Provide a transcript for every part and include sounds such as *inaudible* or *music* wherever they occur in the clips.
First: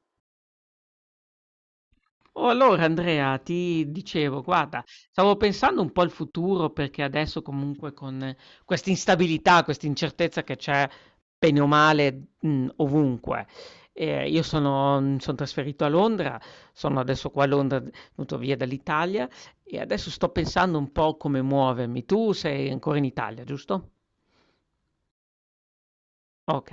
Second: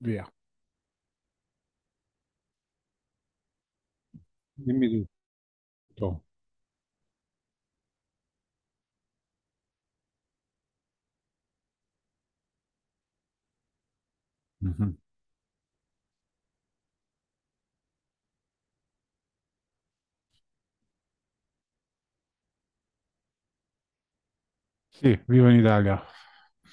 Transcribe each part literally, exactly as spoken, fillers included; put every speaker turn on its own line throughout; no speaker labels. Via.
Oh, allora Andrea, ti dicevo, guarda,
Dimmi
stavo pensando un po' al
tutto.
futuro perché adesso comunque con eh, questa instabilità, questa incertezza che c'è bene o male mh, ovunque. Eh, io
Mhm.
sono, mi sono trasferito a Londra, sono adesso qua a Londra, venuto via dall'Italia e adesso sto pensando un po' come muovermi. Tu sei ancora in Italia, giusto?
Sì, vivo in Italia.
Ok.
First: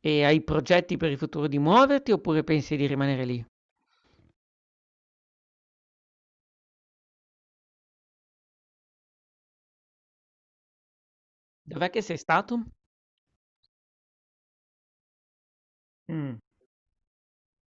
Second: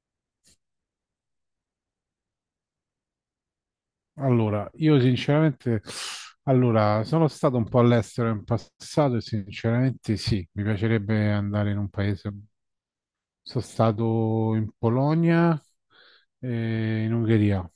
E hai progetti per il futuro di muoverti oppure pensi di rimanere lì?
Allora, io sinceramente, allora, sono stato un po' all'estero in passato e sinceramente sì, mi piacerebbe andare in
Dov'è
un
che sei
paese.
stato?
Sono stato in Polonia
Mm.
e in Ungheria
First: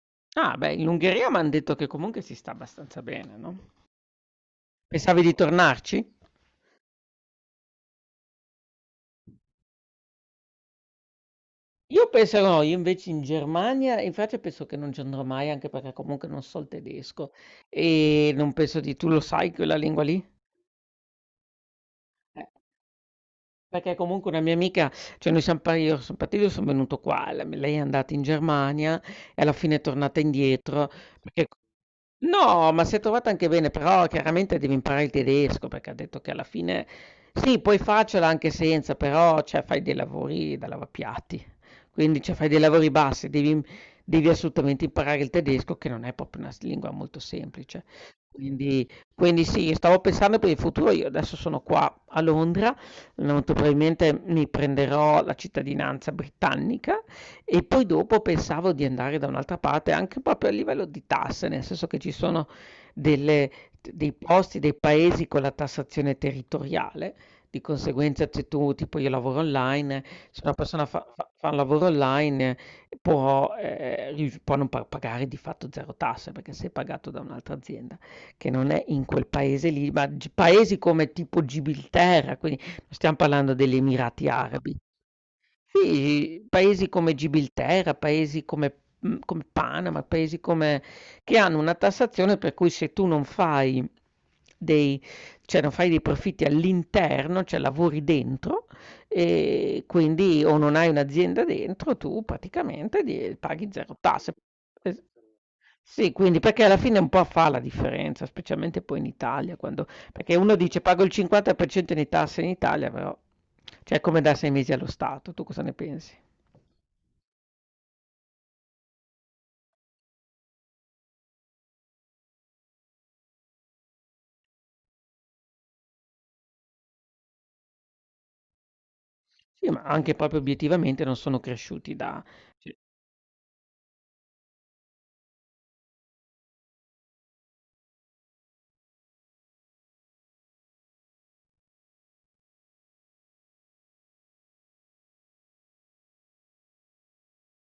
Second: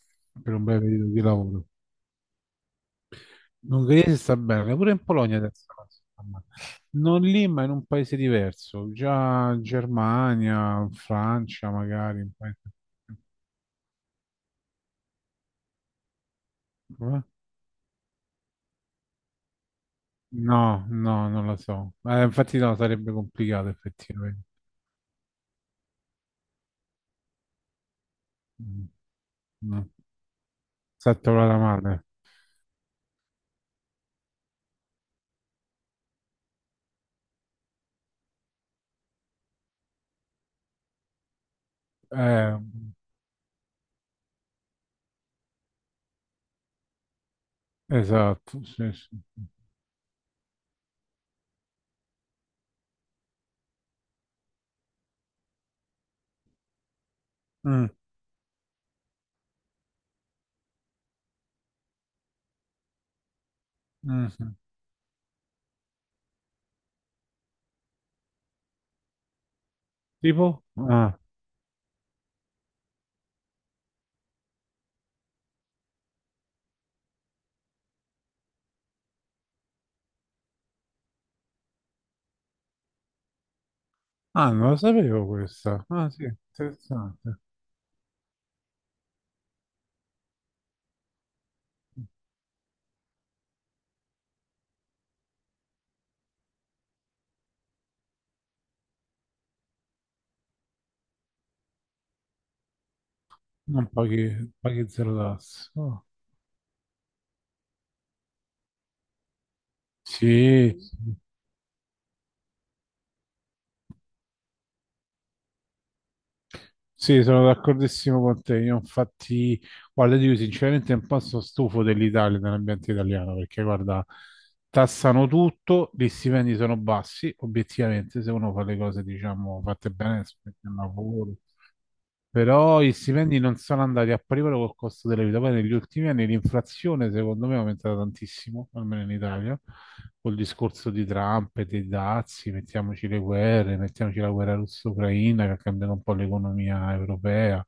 per
Ah,
un
beh,
bel
in
periodo di
Ungheria m'han
lavoro.
detto che comunque si sta abbastanza bene, no?
In Ungheria si sta bene, pure in
Pensavi di
Polonia adesso.
tornarci?
Insomma. Non lì, ma in un paese diverso, già Germania, Francia
Io
magari. Un
penso
paese...
no, io invece in Germania, in Francia penso che non ci andrò mai, anche perché comunque non so il
Eh?
tedesco e non penso di... Tu lo sai quella lingua lì?
No, no, non lo so. Eh,
Eh,
infatti no, sarebbe complicato
Perché comunque una
effettivamente.
mia amica, cioè noi siamo, par- io sono partito, io sono venuto qua, la- lei è andata in
Mm,
Germania e alla fine è
no.
tornata indietro,
Esatto,
perché...
la male.
No, ma si è trovata anche bene, però chiaramente devi imparare il tedesco, perché ha detto che alla fine sì, puoi farcela anche senza, però cioè, fai dei lavori da lavapiatti, quindi cioè, fai
Eh,
dei lavori bassi, devi, devi assolutamente imparare il tedesco, che non è proprio una s- lingua molto semplice.
esatto,
Quindi,
sì, sì.
quindi sì, stavo pensando per il futuro, io adesso sono qua a Londra, molto probabilmente mi prenderò la cittadinanza britannica e poi
Mm,
dopo pensavo di andare da un'altra parte, anche proprio a livello di tasse, nel senso che ci sono delle dei
mm, sì.
posti, dei paesi con la tassazione territoriale, di conseguenza se tu, tipo io lavoro online, se una
Tipo?
persona fa,
Ah,
fa- fa un lavoro online eh, può, eh, rius- può non pa- pagare di fatto zero tasse perché sei pagato da un'altra azienda che non è in quel paese lì, ma gi- paesi come tipo Gibilterra, quindi non stiamo parlando degli Emirati
ah, non
Arabi,
lo sapevo questa. Ah, sì,
sì, paesi come
interessante.
Gibilterra, paesi come mhmm, come Panama, paesi come che hanno una tassazione per cui se tu non fai dei cioè non fai dei profitti all'interno, cioè lavori dentro, ehm, quindi o non hai un'azienda dentro, tu praticamente di paghi
Non
zero
paghi,
tasse.
paghi
Es
zero tasse. Oh.
sì, quindi perché alla fine un po' fa la differenza, specialmente poi in Italia quando perché uno
Sì,
dice: "Pago il cinquanta per cento di tasse in Italia", però cioè è come dare sei mesi allo Stato. Tu cosa ne pensi?
sì, sono d'accordissimo con te. Io infatti, guarda, io sinceramente un po' sono stufo dell'Italia, dell'ambiente italiano, perché guarda, tassano tutto, gli stipendi sono bassi, obiettivamente, se uno fa le cose, diciamo,
Sì, ma
fatte
anche
bene, si
proprio
mette al
obiettivamente non
lavoro.
sono cresciuti da cioè...
Però i stipendi non sono andati a pari passo col costo della vita. Poi negli ultimi anni l'inflazione, secondo me, è aumentata tantissimo, almeno in Italia, col discorso di Trump e dei dazi, mettiamoci le guerre, mettiamoci la guerra russo-ucraina che ha cambiato un po' l'economia europea.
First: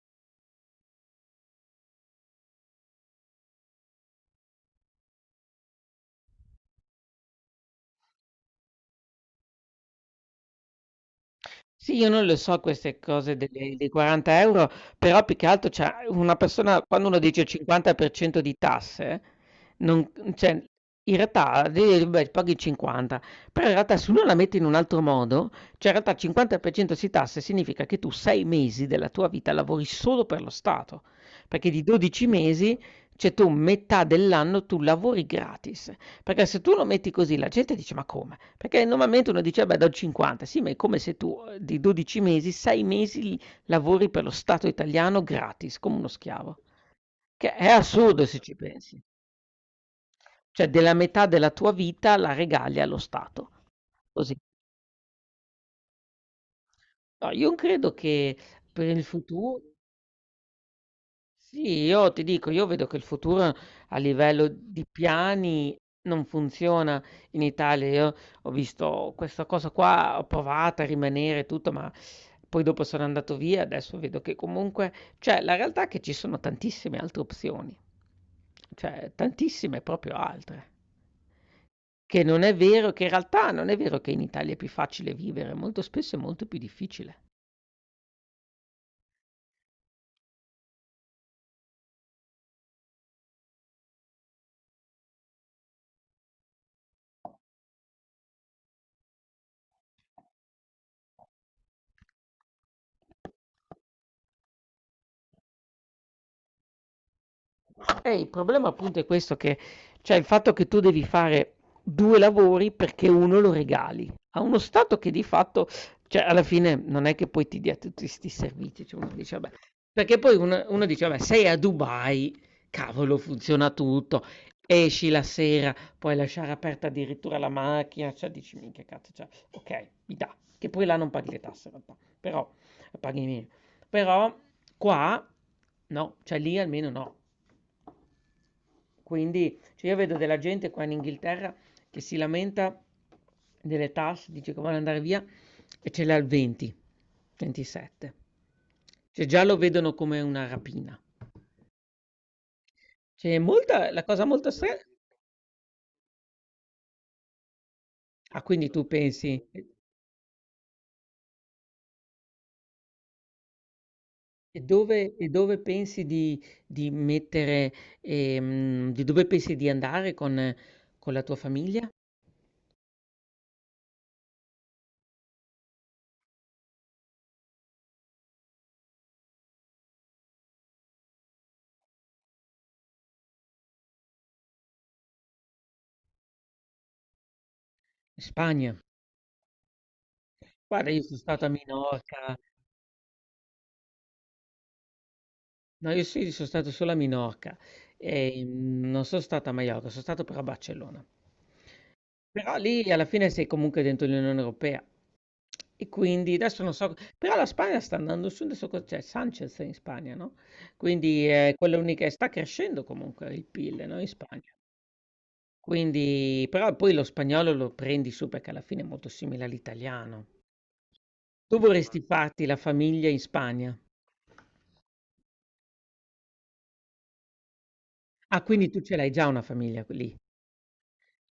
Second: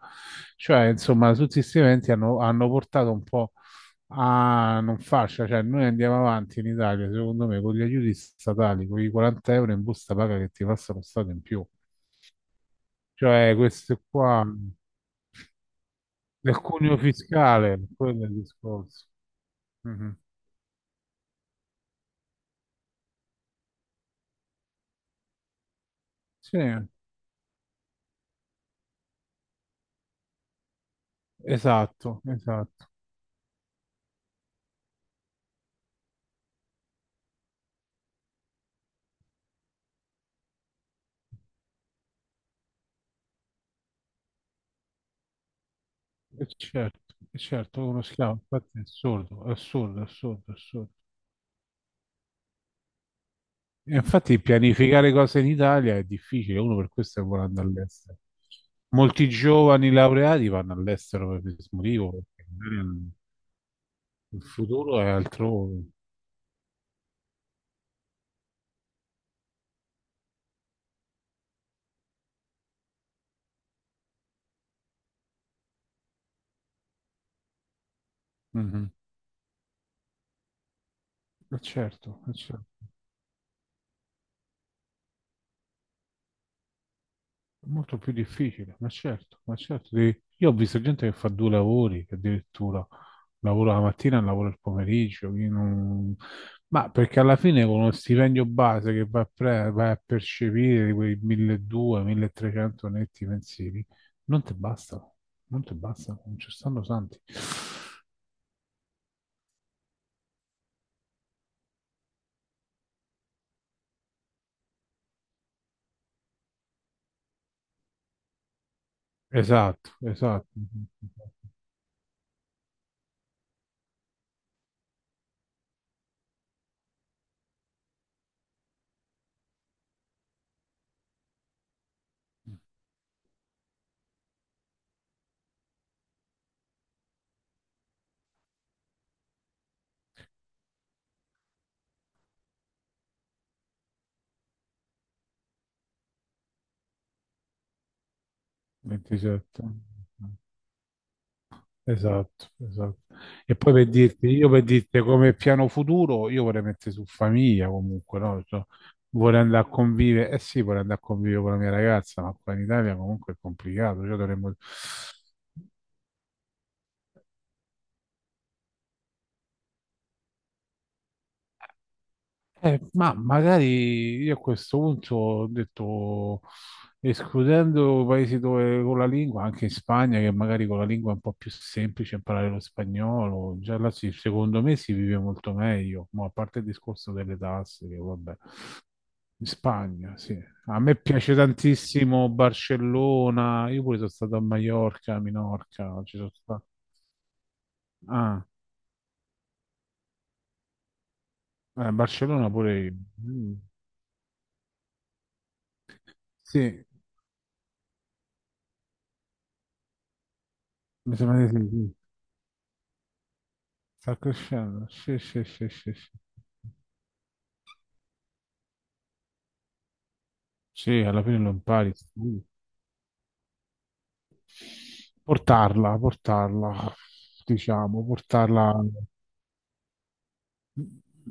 Cioè, insomma, tutti questi eventi hanno, hanno portato un po' a non fascia. Cioè, noi andiamo avanti in Italia, secondo me, con gli aiuti statali, con i quaranta euro in busta paga che ti passa lo Stato in più.
Sì, io non le so queste cose
Cioè,
delle dei
questo qua
quaranta euro €, però più che altro cioè una
del
persona
cuneo
quando uno dice
fiscale, quello è il
cinquanta per cento di
discorso.
tasse, non
Mhm.
cioè in realtà di beh, paghi cinquanta, però in realtà se uno la mette in un altro modo, cioè in realtà il
Sì,
cinquanta per cento si tasse significa che tu sei mesi della tua vita lavori solo per lo Stato, perché di
esatto,
dodici mesi,
esatto.
cioè tu metà dell'anno tu lavori gratis, perché se tu lo metti così la gente dice: "Ma come? Perché normalmente uno dice: "Vabbè, do il cinquanta". Sì, ma è come se tu, uhm, di dodici mesi, sei mesi l lavori per lo Stato italiano gratis, come uno
E
schiavo.
certo, e
Che è
certo, uno
assurdo se
schiavo,
ci
infatti è
pensi.
assurdo, è assurdo, è assurdo, è
Cioè
assurdo.
della metà della tua vita la regali allo Stato.
E
Così.
infatti pianificare cose in Italia è difficile, uno per questo
No,
vuole
io
andare
credo
all'estero.
che per il
Molti
futu
giovani laureati vanno all'estero per questo
sì,
motivo,
io ti
perché
dico, io vedo che il
magari
futuro a
il
livello di
futuro è
piani
altrove.
non funziona in Italia. Io ho visto questa cosa qua, ho provato a rimanere e tutto, ma poi dopo sono andato via. Adesso vedo che comunque, cioè, la realtà è che ci sono tantissime altre opzioni,
Mhm.
cioè, tantissime proprio altre.
E certo,
Che
e
non è
certo.
vero, che in realtà non è vero che in Italia è più facile vivere, molto spesso è molto più difficile.
È molto più difficile, ma certo, ma certo. Devi- io ho visto gente che fa due lavori, che addirittura lavora la mattina e lavora il pomeriggio. Io non- ma perché alla fine con uno stipendio base che va a, pre- vai a percepire di quei mille e duecento mille e trecento netti mensili, non ti bastano, non ti bastano, non ci stanno santi.
E il problema appunto è questo che, cioè il fatto che tu devi fare due lavori perché uno lo regali a uno Stato che di fatto, cioè alla fine non è che poi ti dia tutti 'sti servizi, cioè uno dice vabbè
Esatto,
perché poi
esatto.
uno uno dice vabbè sei a Dubai, cavolo funziona tutto, esci la sera, puoi lasciare aperta addirittura la macchina, cioè dici minchia cazzo, cioè okay, mi dà, che poi là non paghi le tasse in realtà, però paghi meno, però qua no, cioè lì almeno no. Quindi, cioè io vedo della gente qua in Inghilterra che si lamenta delle tasse, dice che vuole andare via e ce l'ha al venti, ventisette. Cioè già lo
ventisette.
vedono come una rapina.
Esatto, esatto.
Cioè,
E poi per
molta, la cosa
dirti, io
molto
per
strana.
dirti come piano futuro, io vorrei mettere su famiglia comunque,
Ah,
no? Cioè,
quindi tu
vorrei
pensi,
andare
e
a convivere, eh sì, vorrei andare a convivere con la mia ragazza, ma qua in Italia comunque è complicato, cioè dovremmo...
e dove, e dove pensi di, di mettere, ehm, di dove pensi di andare con, con la tua famiglia? In
Eh, ma magari io a questo punto ho detto, escludendo paesi dove con la lingua, anche in Spagna, che magari con la lingua è un po' più semplice imparare lo spagnolo, già là si- secondo me si vive molto meglio, ma a parte il discorso delle tasse, che vabbè.
Spagna.
In Spagna, sì. A
Guarda,
me
io sono
piace
stato a
tantissimo
Minorca.
Barcellona. Io pure sono stato a Maiorca, a
No,
Minorca.
io
Ci sono
sì, sono
stato.
stato solo a Minorca e
Ah,
mm, non sono stato a Maiorca, sono stato però a Barcellona.
eh, Barcellona
Però
pure
lì
io.
alla fine sei
Mm.
comunque dentro l'Unione Europea e quindi adesso non
Sì,
so, però la Spagna sta andando su, adesso co- c'è Sanchez in Spagna, no?
mi
Quindi
sembra di
eh,
sì.
quella
Sì.
unica, sta crescendo comunque il PIL, no? In
Sta
Spagna.
crescendo. Sì, sì, sì, sì, sì.
Quindi, però poi lo spagnolo lo prendi su perché alla fine è molto simile all'italiano.
Sì, alla fine lo
Tu
impari.
vorresti farti
Sì.
la famiglia in Spagna?
Portarla, portarla, diciamo,
Ah, quindi tu
portarla.
ce l'hai già una famiglia lì?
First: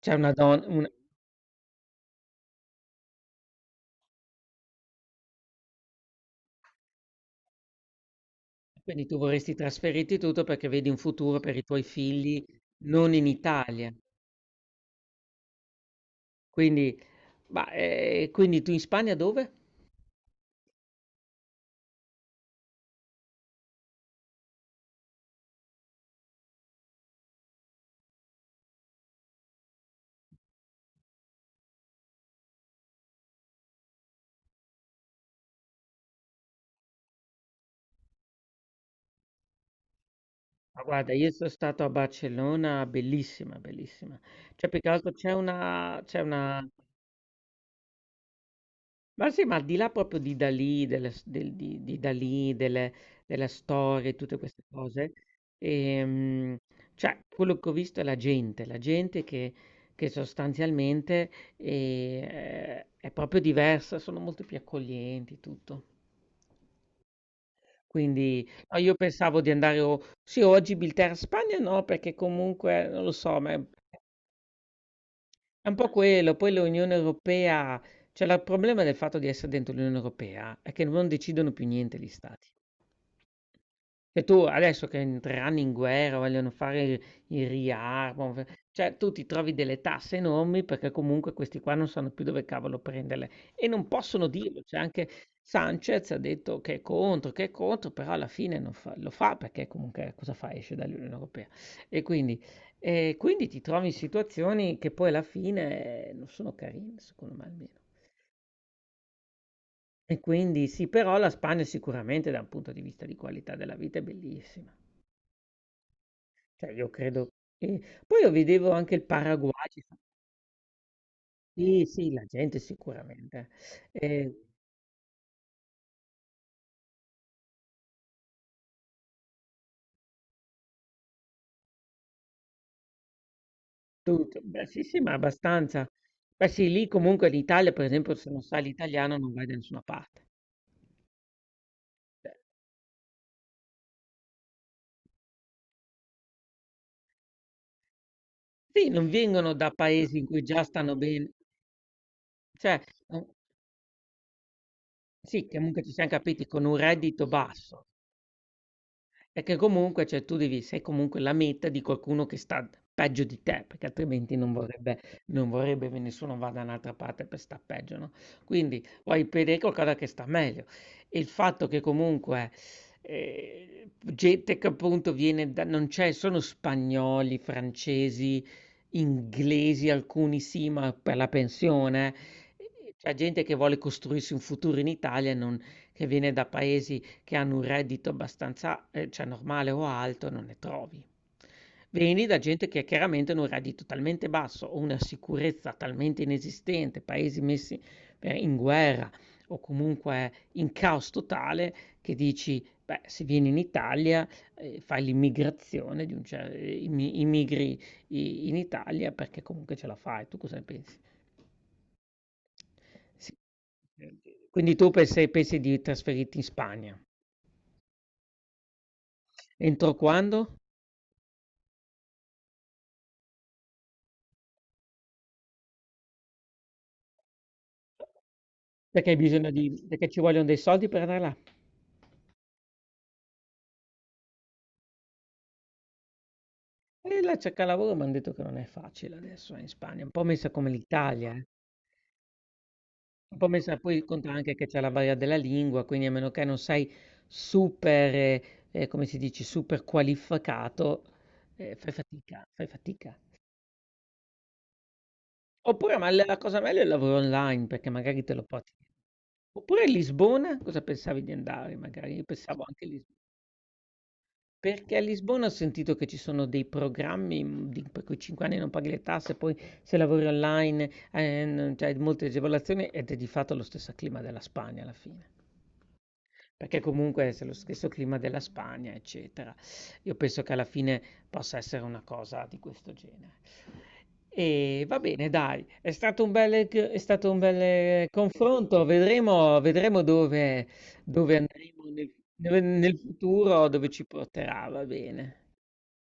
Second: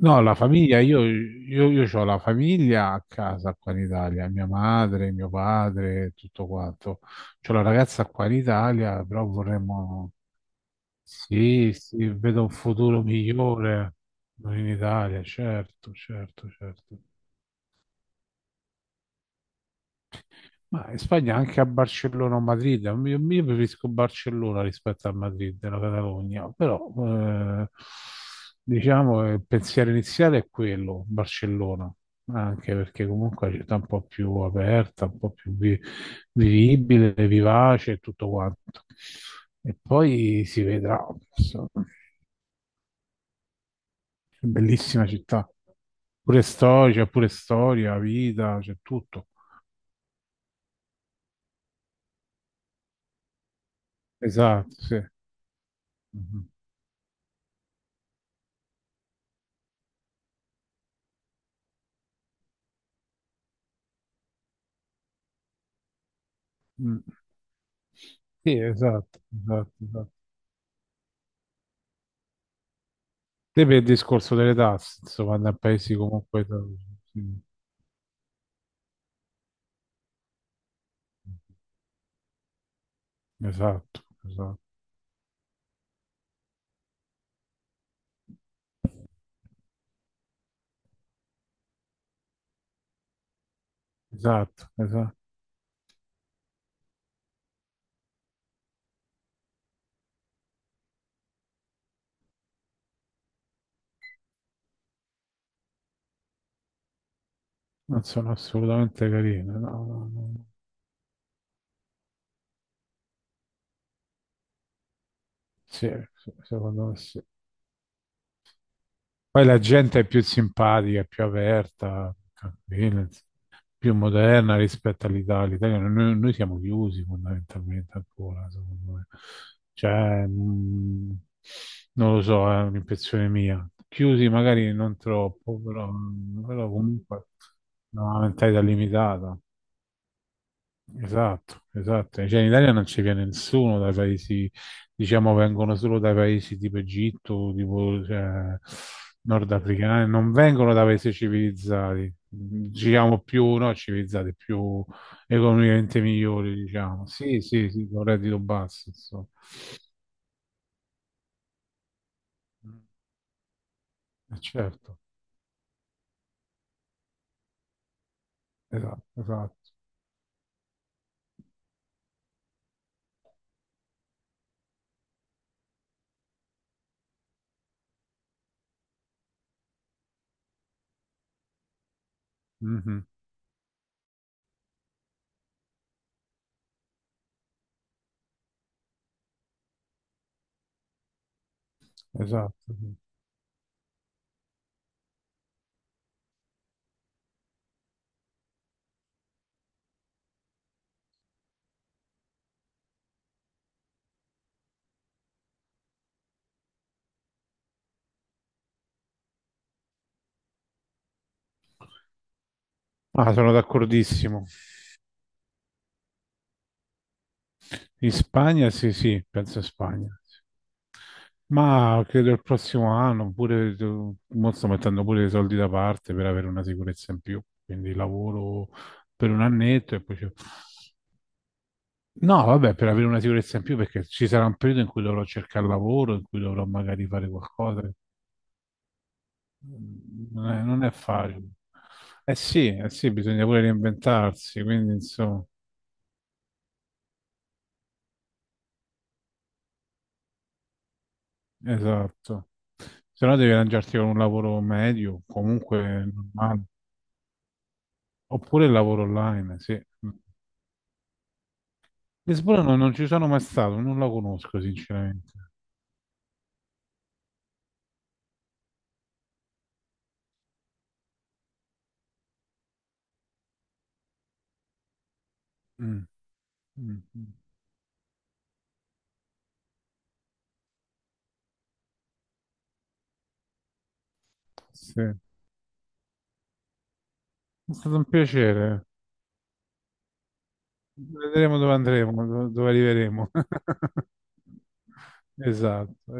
C'è una
la famiglia,
donna?
io, io, io ho la famiglia a casa qua in Italia, mia madre, mio padre, tutto quanto. C'ho la ragazza qua in Italia,
Quindi tu
però
vorresti
vorremmo...
trasferirti tutto perché vedi un futuro per i
Sì,
tuoi
sì, vedo
figli
un futuro
non in Italia.
migliore in Italia, certo, certo, certo.
Quindi, ma, eh, quindi tu in Spagna dove?
Ma in Spagna anche a Barcellona o Madrid, io, io preferisco Barcellona rispetto a Madrid, la Catalogna, però eh, diciamo eh, il pensiero iniziale è quello, Barcellona, anche perché comunque è una città un po' più aperta, un po' più vi- vivibile, vivace e tutto quanto. E poi si
Ma
vedrà,
guarda, io sono
insomma,
stato a Barcellona, bellissima, bellissima.
è
Cioè, più che
bellissima
altro c'è
città,
una, c'è
pure
una
storia, c'è pure storia, vita, c'è tutto.
Ma sì, ma al di là proprio di Dalì, delle s- del- di, di Dalì, delle, delle storie, tutte queste
Esatto, sì.
cose,
Mhm.
ehm, cioè quello che ho visto è la gente, la gente che, che sostanzialmente eh, è proprio diversa, sono molto più accoglienti, tutto.
Mm.
Quindi
Sì,
no, io
esatto,
pensavo di
esatto,
andare, o-
esatto.
sì, oggi Bilterra Spagna no, perché comunque non lo so, ma
Sì, per il discorso delle tasse, insomma, da
è un po'
paesi
quello,
comunque...
poi l'Unione
sì,
Europea, cioè la- il problema del fatto di essere dentro l'Unione Europea è che non decidono più niente gli stati.
esatto,
Che tu
esatto,
adesso che entreranno in guerra, vogliono fare il, il riarmo, f- cioè tu ti trovi delle tasse enormi perché comunque questi qua non sanno più dove cavolo prenderle e non possono dirlo.
esatto,
Cioè anche
esatto.
Sanchez ha detto che è contro, che è contro, però alla fine non fa- lo fa perché comunque cosa fa? Esce dall'Unione Europea. E quindi e quindi ti trovi in situazioni che poi alla fine eh, non sono carine, secondo me almeno.
Non sono assolutamente carine, no, no,
E
no.
quindi sì, però la Spagna sicuramente da un punto di vista di qualità della vita è bellissima.
Sì, sì,
Cioè
secondo
io
me sì.
credo che... Poi io vedevo anche il
Poi
Paraguay.
la
ci fa-
gente è più simpatica, più
Sì, sì,
aperta,
la gente
tranquilla, ins-
sicuramente.
più
Eh,
moderna rispetto all'Italia. L'Italia- Noi, noi siamo chiusi fondamentalmente ancora, secondo me. Cioè, mh, non lo so, è un'impressione mia. Chiusi
tutto. Beh,
magari
sì,
non
sì, ma
troppo,
abbastanza.
però,
Beh
però
sì, lì
comunque
comunque l'Italia, per esempio,
una
se non
mentalità
sai l'italiano non
limitata.
vai da nessuna parte.
Esatto, esatto. Cioè, in Italia non ci viene nessuno dai paesi, diciamo, vengono solo dai paesi tipo Egitto, tipo cioè,
Sì, non vengono da
nordafricani,
paesi in
non
cui già
vengono da
stanno
paesi
bene.
civilizzati,
Cioè...
diciamo più, no, civilizzati, più
Sì, che comunque ci
economicamente
siam capiti,
migliori,
con un
diciamo.
reddito
Sì, sì,
basso.
sì, con reddito basso, insomma.
Perché comunque, cioè tu devi sei comunque la meta di qualcuno che sta peggio di te, perché altrimenti
Eh,
non
Certo,
vorrebbe non vorrebbe che nessuno vada da un'altra parte per sta peggio, no, quindi
esatto,
vuoi vedere
esatto.
qualcosa che sta meglio. E il fatto che comunque, ehm, gente che appunto viene da non c'è sono spagnoli, francesi, inglesi, alcuni sì, ma per la pensione, ehm,
Mhm,
c'è gente che vuole costruirsi un futuro in Italia e non che viene da paesi che hanno un reddito abbastanza, ehm, cioè normale o alto, non ne trovi. Vieni da
esatto.
gente che
Sì.
chiaramente ha un reddito talmente basso o una sicurezza talmente inesistente, paesi messi, ehm, in guerra o comunque in caos totale che dici: "Beh, se vieni in Italia, ehm, fai l'immigrazione di un cer ehm, immi immigri i in Italia perché comunque ce la fai." Tu cosa ne pensi?
Ah,
Sì.
sono d'accordissimo.
Quindi tu pensi pensi di trasferirti in Spagna.
In Spagna, sì, sì, penso a
Entro
Spagna.
quando?
Ma credo il prossimo anno, pure tu- mo sto mettendo pure i soldi da parte per avere una sicurezza in più, quindi lavoro
Perché hai
per un
bisogno di
annetto e
perché
poi...
ci
ci-
vogliono dei soldi per andare là.
no, vabbè, per avere una sicurezza in più perché ci sarà un periodo in cui dovrò cercare lavoro, in cui dovrò magari
E
fare
là cerca
qualcosa.
lavoro, mi han detto che non è facile adesso eh, in Spagna, un po'
Non
messa
è,
come
non è
l'Italia, eh.
facile. Eh sì, eh sì,
Un
bisogna
po'
pure
messa poi conta anche
reinventarsi,
che c'è la
quindi
barriera della
insomma,
lingua, quindi a meno che non sei super, eh, eh, come si dice, super qualificato, eh, fai fatica,
esatto.
fai fatica.
Se no devi arrangiarti con un lavoro medio,
Oppure,
comunque
ma la la cosa
normale,
meglio è il lavoro online, perché magari te lo
oppure il
porti.
lavoro online, sì.
Oppure Lisbona, cosa pensavi di andare? Magari io
Lisbona
pensavo
no,
anche
non
lì.
ci sono mai stato, non la conosco
Perché a
sinceramente.
Lisbona ho sentito che ci sono dei programmi, mhmm, di per cui cinque anni non paghi le tasse, poi se lavori online, ehm, non c'hai molte agevolazioni ed è di fatto lo stesso clima della Spagna alla fine.
Mm,
Perché
mm, mm.
comunque se lo stesso clima della Spagna, eccetera. Io penso che alla fine possa essere una cosa di questo genere. E va
Sì. È
bene dai, è stato un bel g è stato un
stato un
bel confronto,
piacere.
vedremo vedremo dove dove
Vedremo dove
andremo nel,
andremo, do-
nel-
dove
nel
arriveremo.
futuro, dove ci
*laughs*
porterà, va bene.
Esatto.